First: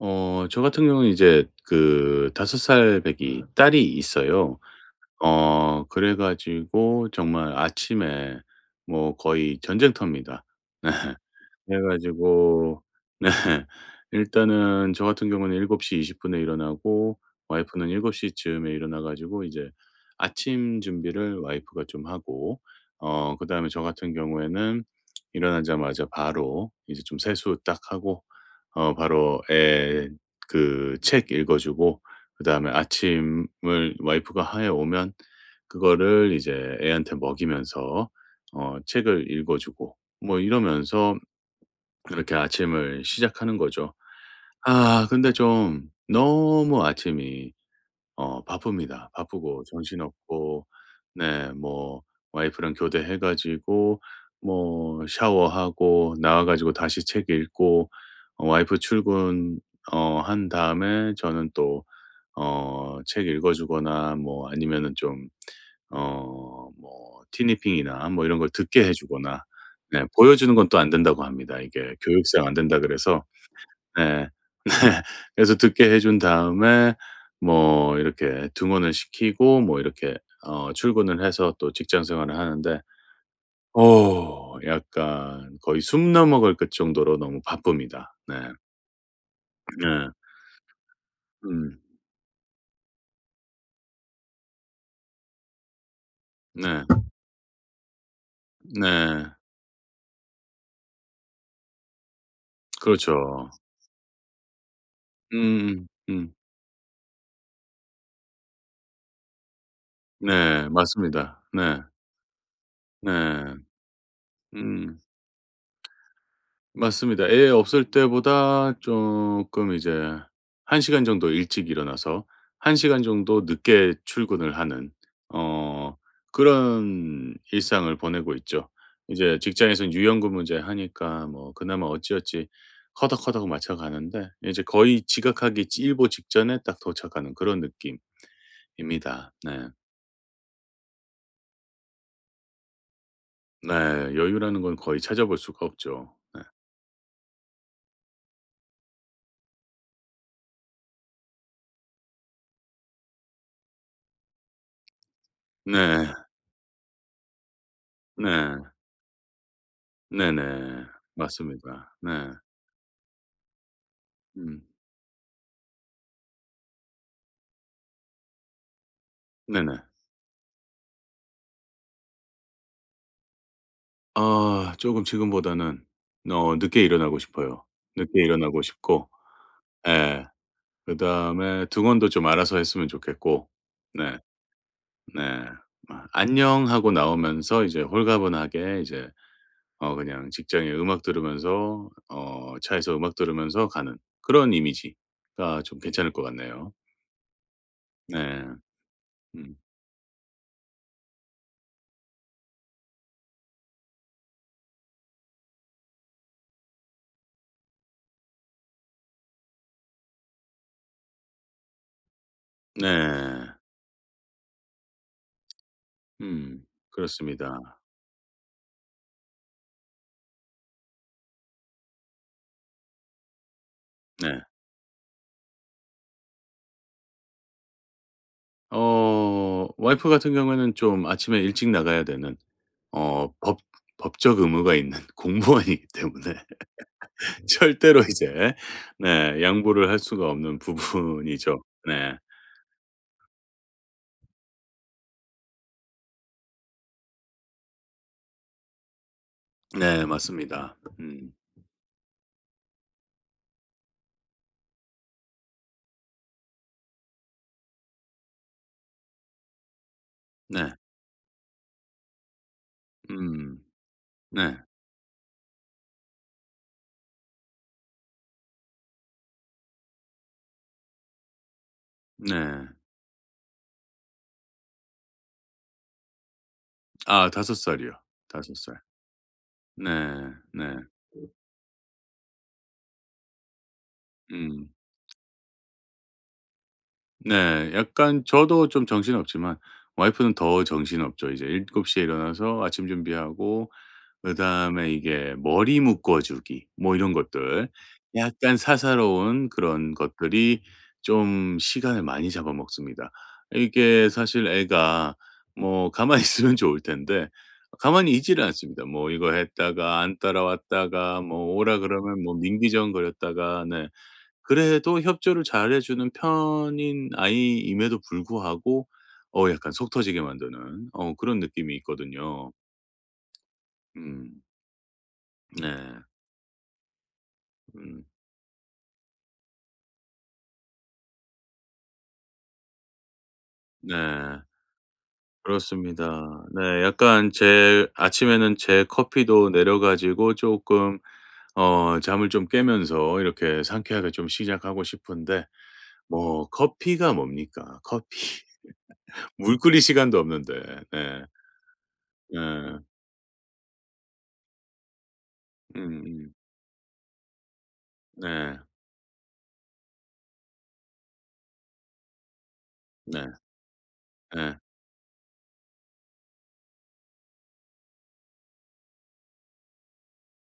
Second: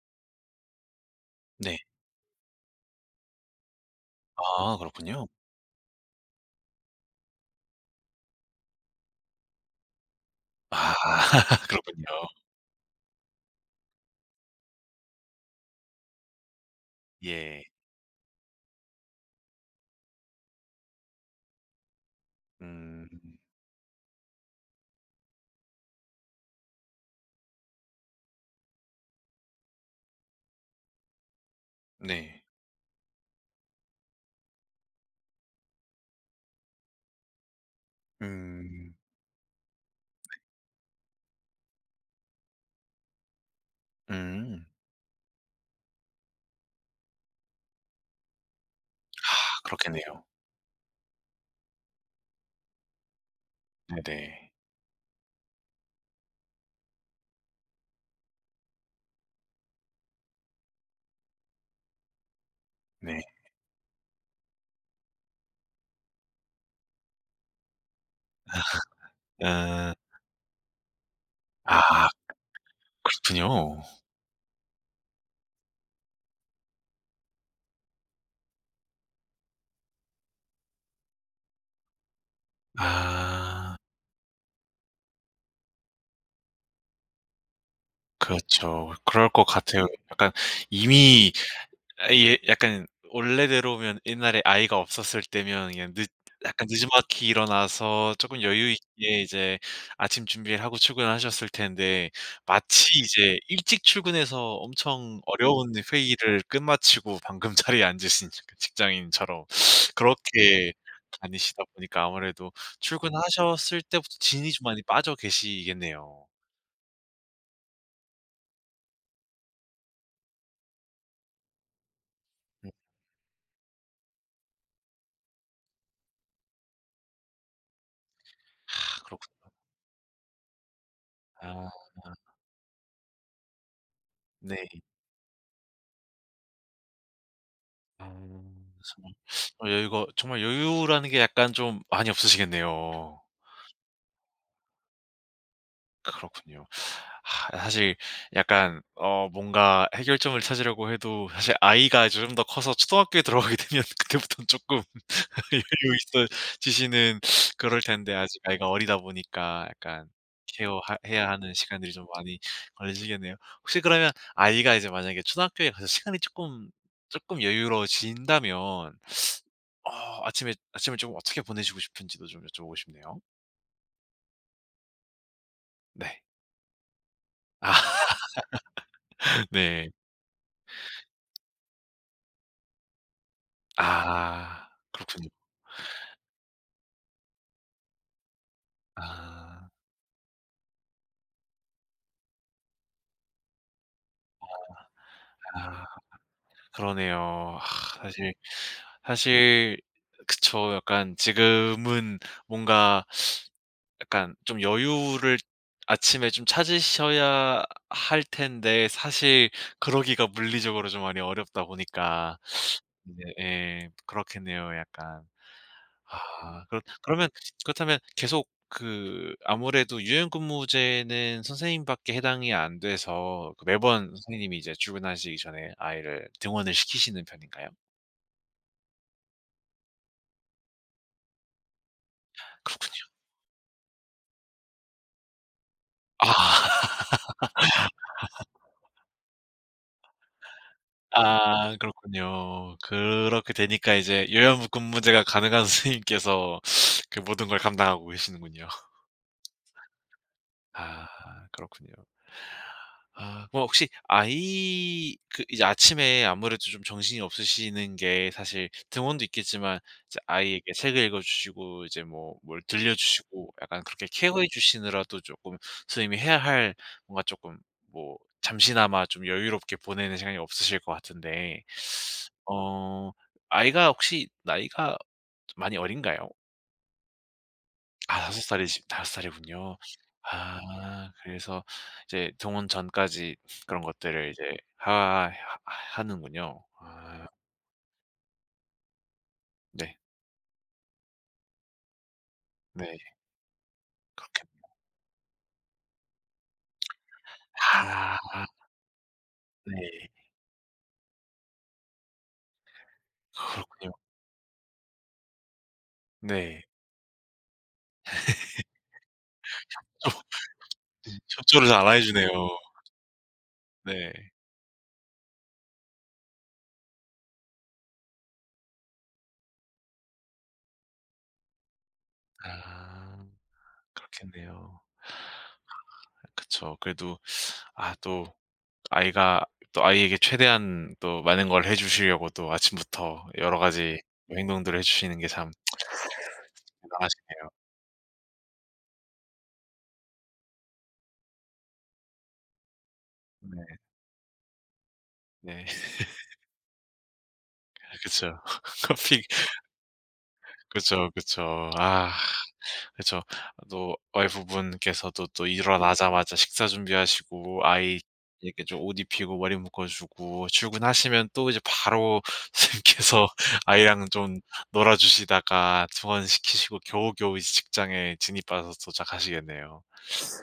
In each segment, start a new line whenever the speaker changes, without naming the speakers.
저 같은 경우는 이제
네.
그 5살 배기 딸이 있어요.
아, 그렇군요.
그래 가지고 정말 아침에 뭐 거의 전쟁터입니다.
아
그래
그렇군요.
가지고 네. 일단은 저 같은 경우는 7:20 에 일어나고,
예.
와이프는 7시 쯤에 일어나 가지고 이제 아침 준비를 와이프가 좀 하고,
음.
그다음에 저 같은 경우에는 일어나자마자 바로 이제 좀 세수 딱 하고, 바로 애 그 책 읽어 주고,
네.
그다음에 아침을 와이프가 해 오면 그거를 이제 애한테 먹이면서
음.
책을 읽어 주고 뭐 이러면서 그렇게 아침을 시작하는 거죠.
음.
아 근데 좀 너무 아침이 바쁩니다.
아,
바쁘고
그렇겠네요.
정신없고, 네 뭐 와이프랑 교대해 가지고
네네.
뭐 샤워하고 나와 가지고 다시 책 읽고, 와이프 출근 한 다음에 저는 또
네.
책 읽어 주거나 뭐 아니면은 좀 뭐 티니핑이나 뭐 이런 걸 듣게 해 주거나.
음.
네 보여 주는 건 또 안 된다고 합니다. 이게
아,
교육상 안 된다 그래서.
그렇군요.
네. 네. 그래서 듣게 해준 다음에 뭐 이렇게 등원을 시키고 뭐 이렇게 출근을 해서 또 직장 생활을 하는데
아,
약간 거의 숨 넘어갈 것 정도로 너무 바쁩니다. 네.
그렇죠. 그럴 것 같아요.
네.
약간 이미,
음.
아 이게 약간 원래대로면 옛날에 아이가 없었을 때면 그냥 늦 약간
네.
느지막이 일어나서 쪼끔 여유 있게
네.
이제 아침 준비를 하고 출근하셨을 텐데, 마치
그렇죠.
이제 일찍 출근해서 엄청
음음.
어려운
음. 음.
회의를 끝마치고 방금 자리에 앉으신 그 직장인처럼
네.
그렇게
맞습니다.
다니시다
네.
보니까 아무래도
네.
출근하셨을 때부터 진이 좀 많이
음.
빠져 계시겠네요.
맞습니다. 애 없을 때보다 조금 이제 한 시간 정도 일찍 일어나서
음.
한 시간 정도 늦게 출근을 하는 어 그런 일상을 보내고 있죠.
아,
이제
그렇구나.
직장에선 유연근 문제 하니까 뭐
아,
그나마 어찌어찌 허덕허덕 맞춰 가는데
네.
이제 거의 지각하기 일보 직전에 딱 도착하는 그런
아 정말,
느낌입니다.
어
네.
여유가, 정말 여유라는 게 약간 좀 많이 없으시겠네요.
네. 여유라는 건 거의 찾아볼 수가 없죠.
그렇군요. 하, 사실 약간 어 뭔가 해결점을 찾으려고 해도 사실 아이가 좀 더 커서 초등학교에 들어가게 되면 그때부터는 조금 여유
네.
있어지시는, 그럴 텐데 아직
네.
아이가 어리다 보니까 약간 케어
네네.
해야 하는
맞습니다.
시간들이 좀
네.
많이 걸리시겠네요. 혹시 그러면
음.
아이가 이제 만약에 초등학교에 가서 시간이 조금 여유로워진다면
네네.
어 아침에, 아침을 좀 어떻게 보내시고 싶은지도 좀 여쭤보고 싶네요.
아 조금 지금보다는
네.
늦게 일어나고 싶어요.
아
늦게 일어나고 싶고
네.
예. 그다음에 등원도 좀 알아서 했으면 좋겠고. 네.
아,
네.
그렇군요.
아 "안녕." 하고 나오면서 이제 홀가분하게 이제
아.
그냥 직장에 음악 들으면서, 어 차에서 음악 들으면서 가는 그런 이미지가 좀
아,
괜찮을 것 같네요.
그러네요. 아 사실,
네. 음.
사실 그쵸. 약간 지금은 뭔가 약간 좀 여유를 아침에 좀 찾으셔야 할 텐데 사실 그러기가 물리적으로 좀 많이 어렵다 보니까. 네.
네.
예, 그렇겠네요, 약간. 아
음.
그렇 그러면,
그렇습니다.
그렇다면 계속 그 아무래도 유연근무제는 선생님밖에 해당이 안 돼서, 그 매번
네.
선생님이 이제 출근하시기 전에 아이를 등원을 시키시는 편인가요?
와이프 같은 경우에는 좀 아침에 일찍 나가야 되는
그렇군요.
어 법 법적 의무가 있는 공무원이기 때문에
아.
절대로 이제 네 양보를 할 수가 없는 부분이죠.
아,
네.
그렇군요. 그렇게 되니까 이제 유연근무제가 가능한 선생님께서 그 모든 걸 감당하고 계시는군요.
네 맞습니다. 음.
아, 그렇군요. 아, 그럼 혹시 아이, 그 이제 아침에 아무래도 좀 정신이 없으시는 게 사실 등원도 있겠지만 이제
네.
아이에게 책을 읽어 주시고 이제 뭐 뭘 들려 주시고
음.
약간 그렇게 케어해
네.
주시느라도 조금 선생님이 해야 할 뭔가 조금, 뭐 잠시나마 좀 여유롭게 보내는 시간이 없으실 것 같은데.
네.
어 아이가 혹시 나이가 많이 어린가요?
아 5 살이요.
아, 다섯
다섯 살.
살이시 섯 살이군요.
네.
아,
네.
그래서 이제 동혼 전까지 그런 것들을 이제
음.
하 하 하는군요. 아,
네. 약간 저도 좀 정신없지만
네.
와이프는 더 정신없죠. 이제 7 시에 일어나서 아침
네.
준비하고
그렇게.
그다음에 이게 머리 묶어 주기 뭐 이런 것들,
아,
약간 사사로운 그런
네.
것들이 좀 시간을 많이 잡아먹습니다.
그렇군요.
이게 사실 애가 뭐 가만히 있으면
네. 저
좋을 텐데 가만히 있지를 않습니다. 뭐 이거 했다가 안 따라왔다가 뭐
협조를
오라
잘 안 해
그러면
주네요.
뭐 민기정거렸다가. 네.
네.
그래도 협조를 잘해 주는 편인 아이임에도 불구하고 약간 속 터지게 만드는 그런 느낌이 있거든요.
아,
음.
그렇겠네요.
네.
그쵸. 그래도 아
음.
또 아이가, 또 아이에게 최대한 또 많은 걸 해 주시려고 또 아침부터 여러 가지
네.
행동들을 해 주시는 게 참
그렇습니다. 네. 약간
대단하시네요.
제 아침에는 제 커피도 내려 가지고 조금 잠을 좀 깨면서 이렇게
네.
상쾌하게 좀 시작하고 싶은데
네.
뭐 커피가 뭡니까?
그쵸.
커피.
커피.
물 끓일 시간도 없는데.
그쵸,
네.
그쵸. 아,
네.
그쵸. 또 와이프분께서도 또
음음.
일어나자마자 식사 준비하시고 아이
네.
이렇게 좀 옷 입히고 머리 묶어 주고 출근하시면 또 이제 바로
네.
선생님께서 아이랑 좀
네.
놀아 주시다가 소원시키시고 겨우겨우 이제 직장에 진입하셔서 도착하시겠네요.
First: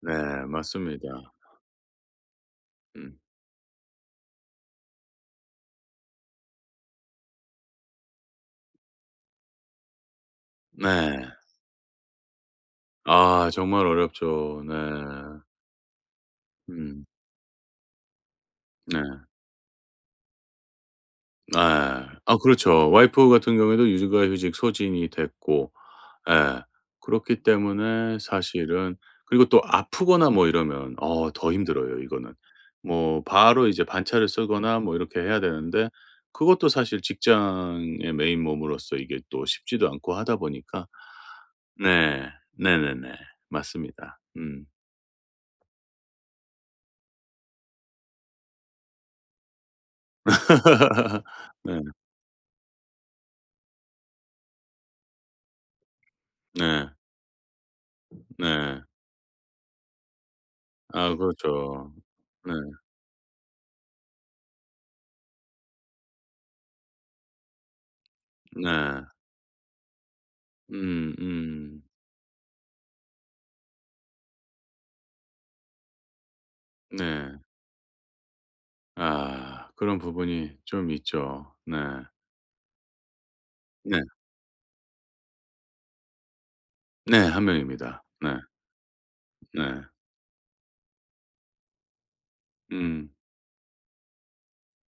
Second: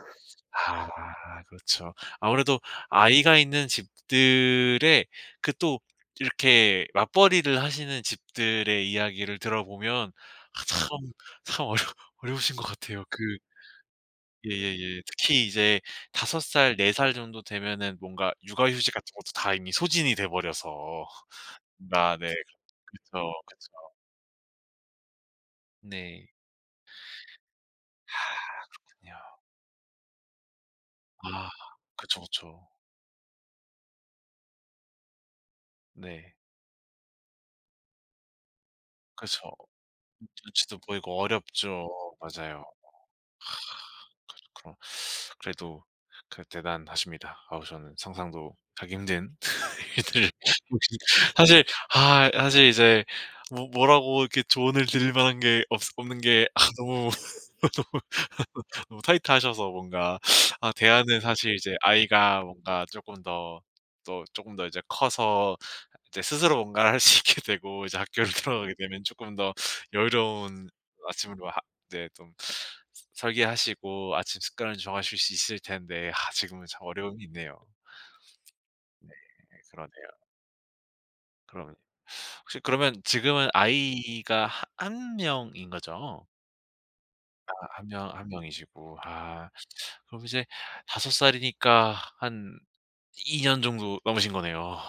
네. 맞습니다.
아, 그렇죠. 아무래도
음.
아이가 있는 집들의 그 또 이렇게 맞벌이를 하시는 집들의 이야기를 들어보면 아, 참
네.
참 어려 어려우신 것 같아요. 그,
아 정말 어렵죠. 네.
예예예. 특히 이제 5 살, 4
음.
살 정도 되면은 뭔가 육아휴직
네.
같은 것도 다 이미 소진이 돼 버려서
아
아, 네.
아 그렇죠.
그
와이프
렇그
같은 경우에도 육아휴직 소진이 됐고
네.
예. 그렇기 때문에 사실은
그렇군요.
그리고 또 아프거나 뭐 이러면
아,
더 힘들어요
그쵸,
이거는.
그쵸.
뭐 바로 이제 반차를 쓰거나 뭐 이렇게 해야 되는데
네.
그것도 사실 직장의 메인 몸으로서 이게 또
그쵸.
쉽지도 않고 하다
눈치도
보니까.
보이고 어렵죠.
네.
맞아요.
네네네. 맞습니다. 음.
그렇 그래도 그 대단하십니다. 아우, 저는 상상도 하기 힘든 일들을 사실,
네.
아 사실 이제 뭐 뭐라고 이렇게 조언을 드릴 만한 게 없 없는 게 아
네.
너무 너무
네.
너무 타이트하셔서 뭔가 아
아
대안은 사실 이제
그렇죠.
아이가
네.
뭔가 조금 더, 또 조금 더 이제 커서 이제 스스로 뭔가를 할 수 있게 되고 이제 학교를 들어가게 되면
네.
조금 더 여유로운
음
아침으로 하,
음.
이제 좀 설계하시고 아침 습관을 정하실 수 있을 텐데 아 지금은 참 어려움이
네.
있네요. 네,
아 그런
그러네요.
부분이 좀 있죠.
그럼
네.
혹시 그러면 지금은
네.
아이가 하 한 명인 거죠?
네. 한
아, 한
명입니다.
명, 한
네.
명이시고. 아.
네.
그럼 이제 다섯 살이니까 한
음.
2년 정도 넘으신 거네요.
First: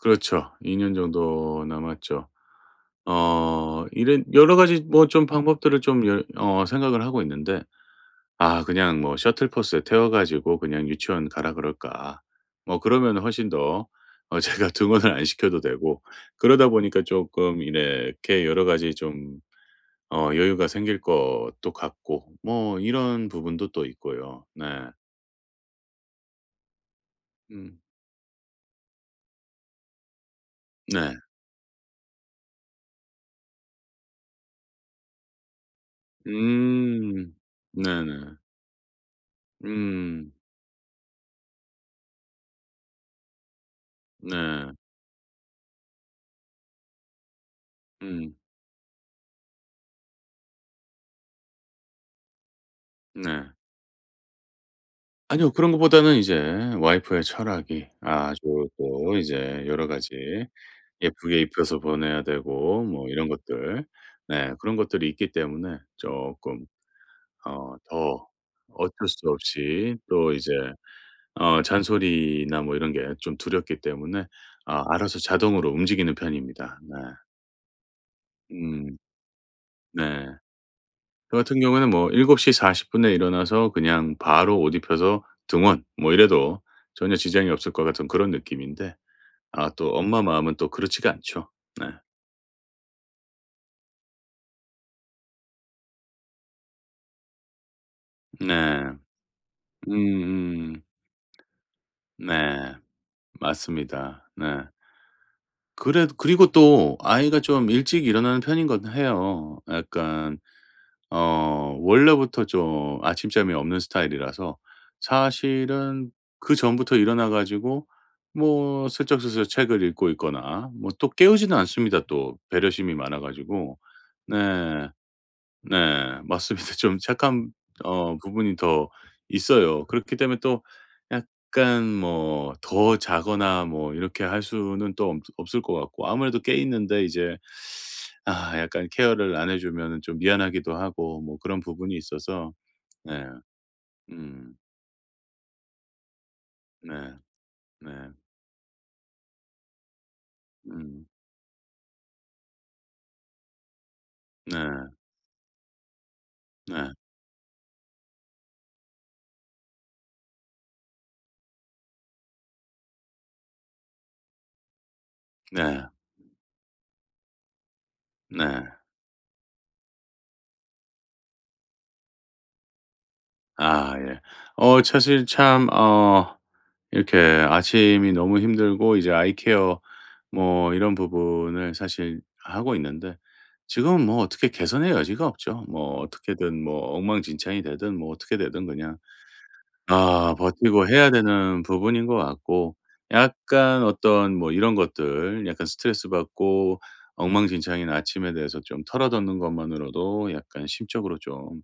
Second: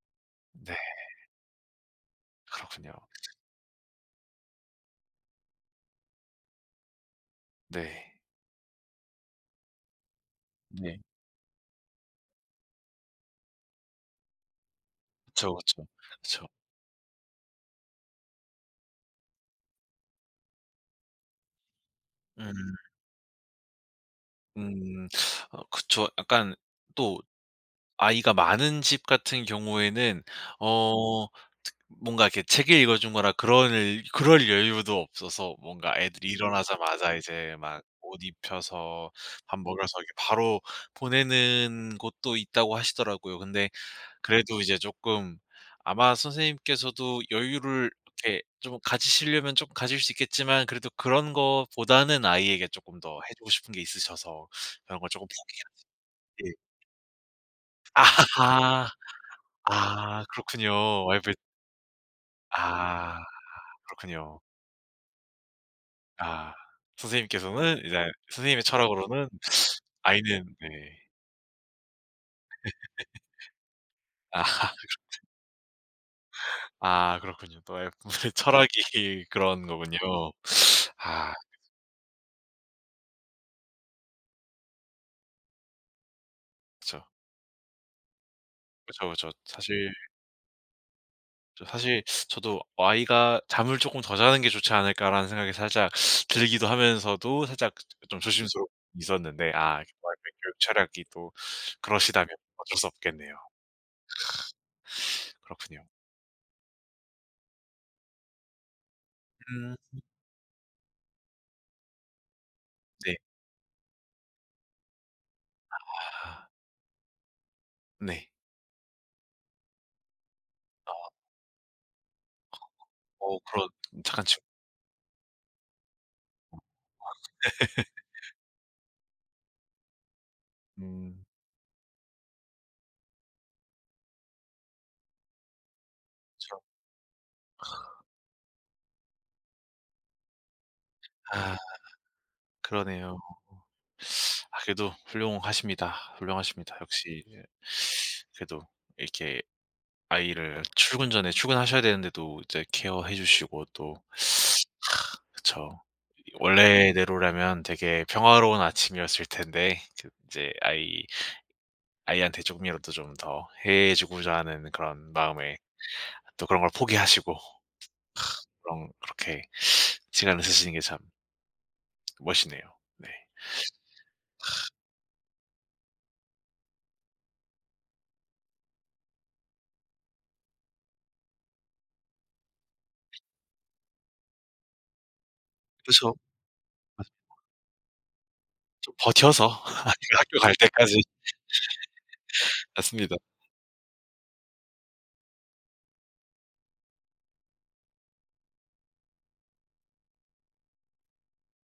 그렇죠.
네.
2년 정도 남았죠.
그렇군요.
이런 여러 가지 뭐 좀 방법들을 좀 열 어 생각을 하고 있는데
네.
"아 그냥 뭐 셔틀버스에 태워 가지고 그냥
네.
유치원 가라 그럴까?" 뭐 그러면 훨씬 더 제가 등원을 안
그쵸,
시켜도
그쵸.
되고,
그쵸.
그러다 보니까 조금 이렇게 여러 가지 좀 여유가 생길 것도 같고
음.
뭐 이런 부분도 또 있고요. 네.
음. 어 그쵸. 약간 또
음.
아이가 많은 집 같은 경우에는
네.
어 뭔가 이렇게 책을 읽어 준 거나 그런 일, 그럴 여유도 없어서 뭔가 애들이 일어나자마자
음.
이제 막 옷
네네.
입혀서 밥 먹여서 이렇게
음.
바로 보내는 곳도 있다고 하시더라고요. 근데 그래도
네.
이제 조금, 아마 선생님께서도 여유를
음.
이렇게 좀 가지시려면 좀 가질 수 있겠지만 그래도 그런 거보다는 아이에게 조금 더 해
네.
주고 싶은 게 있으셔서 그런 걸 조금...
아니요.
포기.
그런 것보다는
아.
이제 와이프의 철학이 아주 또 이제 여러 가지
아, 그렇군요. 와이프.
예쁘게 입혀서 보내야 되고 뭐
아,
이런 것들.
그렇군요.
네 그런 것들이 있기 때문에
아.
쪼끔
선생님께서는 이제
더
선생님의
어쩔
철학으로는
수 없이 또 이제
아이는, 네.
잔소리나 뭐 이런 게 좀 두렵기 때문에
아.
아 알아서 자동으로 움직이는 편입니다. 네.
아, 그렇군요. 또 와이프분의
음.
철학이 그런 거군요.
네.
아,
저 같은 경우에는 뭐 7:40 분에 일어나서 그냥 바로 옷 입혀서 등원 뭐 이래도
그쵸.
전혀 지장이 없을 것 같은 그런 느낌인데
그쵸, 그쵸.
아
사실
또 엄마 마음은 또 그렇지가 않죠.
저,
네.
사실 저도 '아이가 잠을 쪼끔 더 자는 게 좋지 않을까.'라는 생각이 살짝 들기도 하면서도 살짝 좀 조심스러움이
네.
있었는데 아 와이프의 교육
음음.
철학이 또 그러시다면
네.
어쩔 수 없겠네요.
맞습니다. 네.
그렇군요.
그래 그리고 또 아이가 좀 일찍 일어나는 편인 건 해요.
음.
약간 원래부터 좀
네.
아침잠이 없는 스타일이라서 사실은
아,
그전부터 일어나 가지고
네.
뭐 슬쩍슬쩍 책을 읽고 있거나 뭐 또 깨우지는 않습니다 또 배려심이 많아
어 그런
가지고.
착한 친구.
네. 네. 맞습니다. 좀 착한 부분이 더 있어요. 그렇기 때문에 또
음.
약간 뭐 더 자거나 뭐 이렇게 할 수는 또 없을 것 같고 아무래도 깨 있는데 이제 아 약간 케어를 안 해주면 좀 미안하기도 하고 뭐
아,
그런 부분이 있어서.
그러네요.
네. 음.
아, 그래도 훌륭하십니다. 훌륭하십니다.
네.
역시. 예,
네.
그래도 이렇게 아이를
음.
출근 전에 출근하셔야 되는데도 이제 케어해 주시고 또
네.
그쵸.
네.
원래대로라면 되게 평화로운 아침이었을 텐데 그제 아이, 아이한테 조금이라도 좀 더 해 주고자 하는 그런 마음에
네.
또 그런 걸 포기하시고
네.
그런, 그렇게 시간을 쓰시는 게 참 멋있네요. 네.
아 예. 어 사실 참어 이렇게 아침이 너무 힘들고 이제 아이 케어 뭐 이런 부분을 사실 하고 있는데 지금은 뭐 어떻게 개선의 여지가 없죠. 뭐
그쵸.
어떻게든 뭐 엉망진창이 되든 뭐 어떻게 되든
좀
그냥
버텨서 아이가
아
학교 갈
버티고
때까지.
해야 되는 부분인 것 같고,
맞습니다.
약간 어떤 뭐 이런 것들 약간 스트레스 받고 엉망진창인 아침에 대해서 좀 털어놓는 것만으로도 약간 심적으로 좀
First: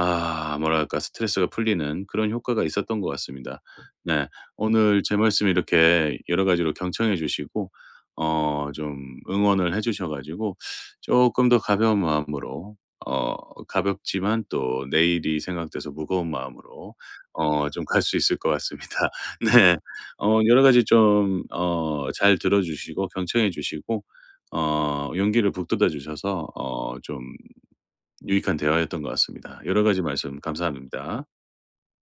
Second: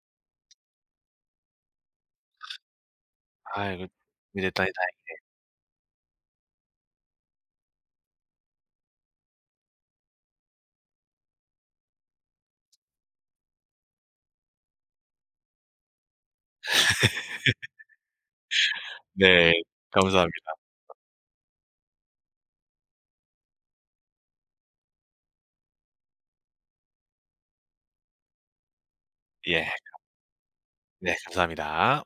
아 뭐랄까 스트레스가 풀리는 그런 효과가 있었던 것 같습니다.
아이고,
네.
도움이 됐다니 다행.
오늘 제 말씀 이렇게 여러 가지로 경청해 주시고 좀 응원을 해 주셔 가지고 조금 더 가벼운 마음으로 가볍지만 또 내일이 생각돼서 무거운 마음으로 좀 갈 수 있을 것 같습니다.
네.
네.
감사합니다.
여러 가지 좀 잘 들어 주시고 경청해 주시고 용기를 북돋아 주셔서 어좀 유익한 대화였던 것 같습니다.
예.
여러 가지 말씀
네,
감사합니다.
감사합니다.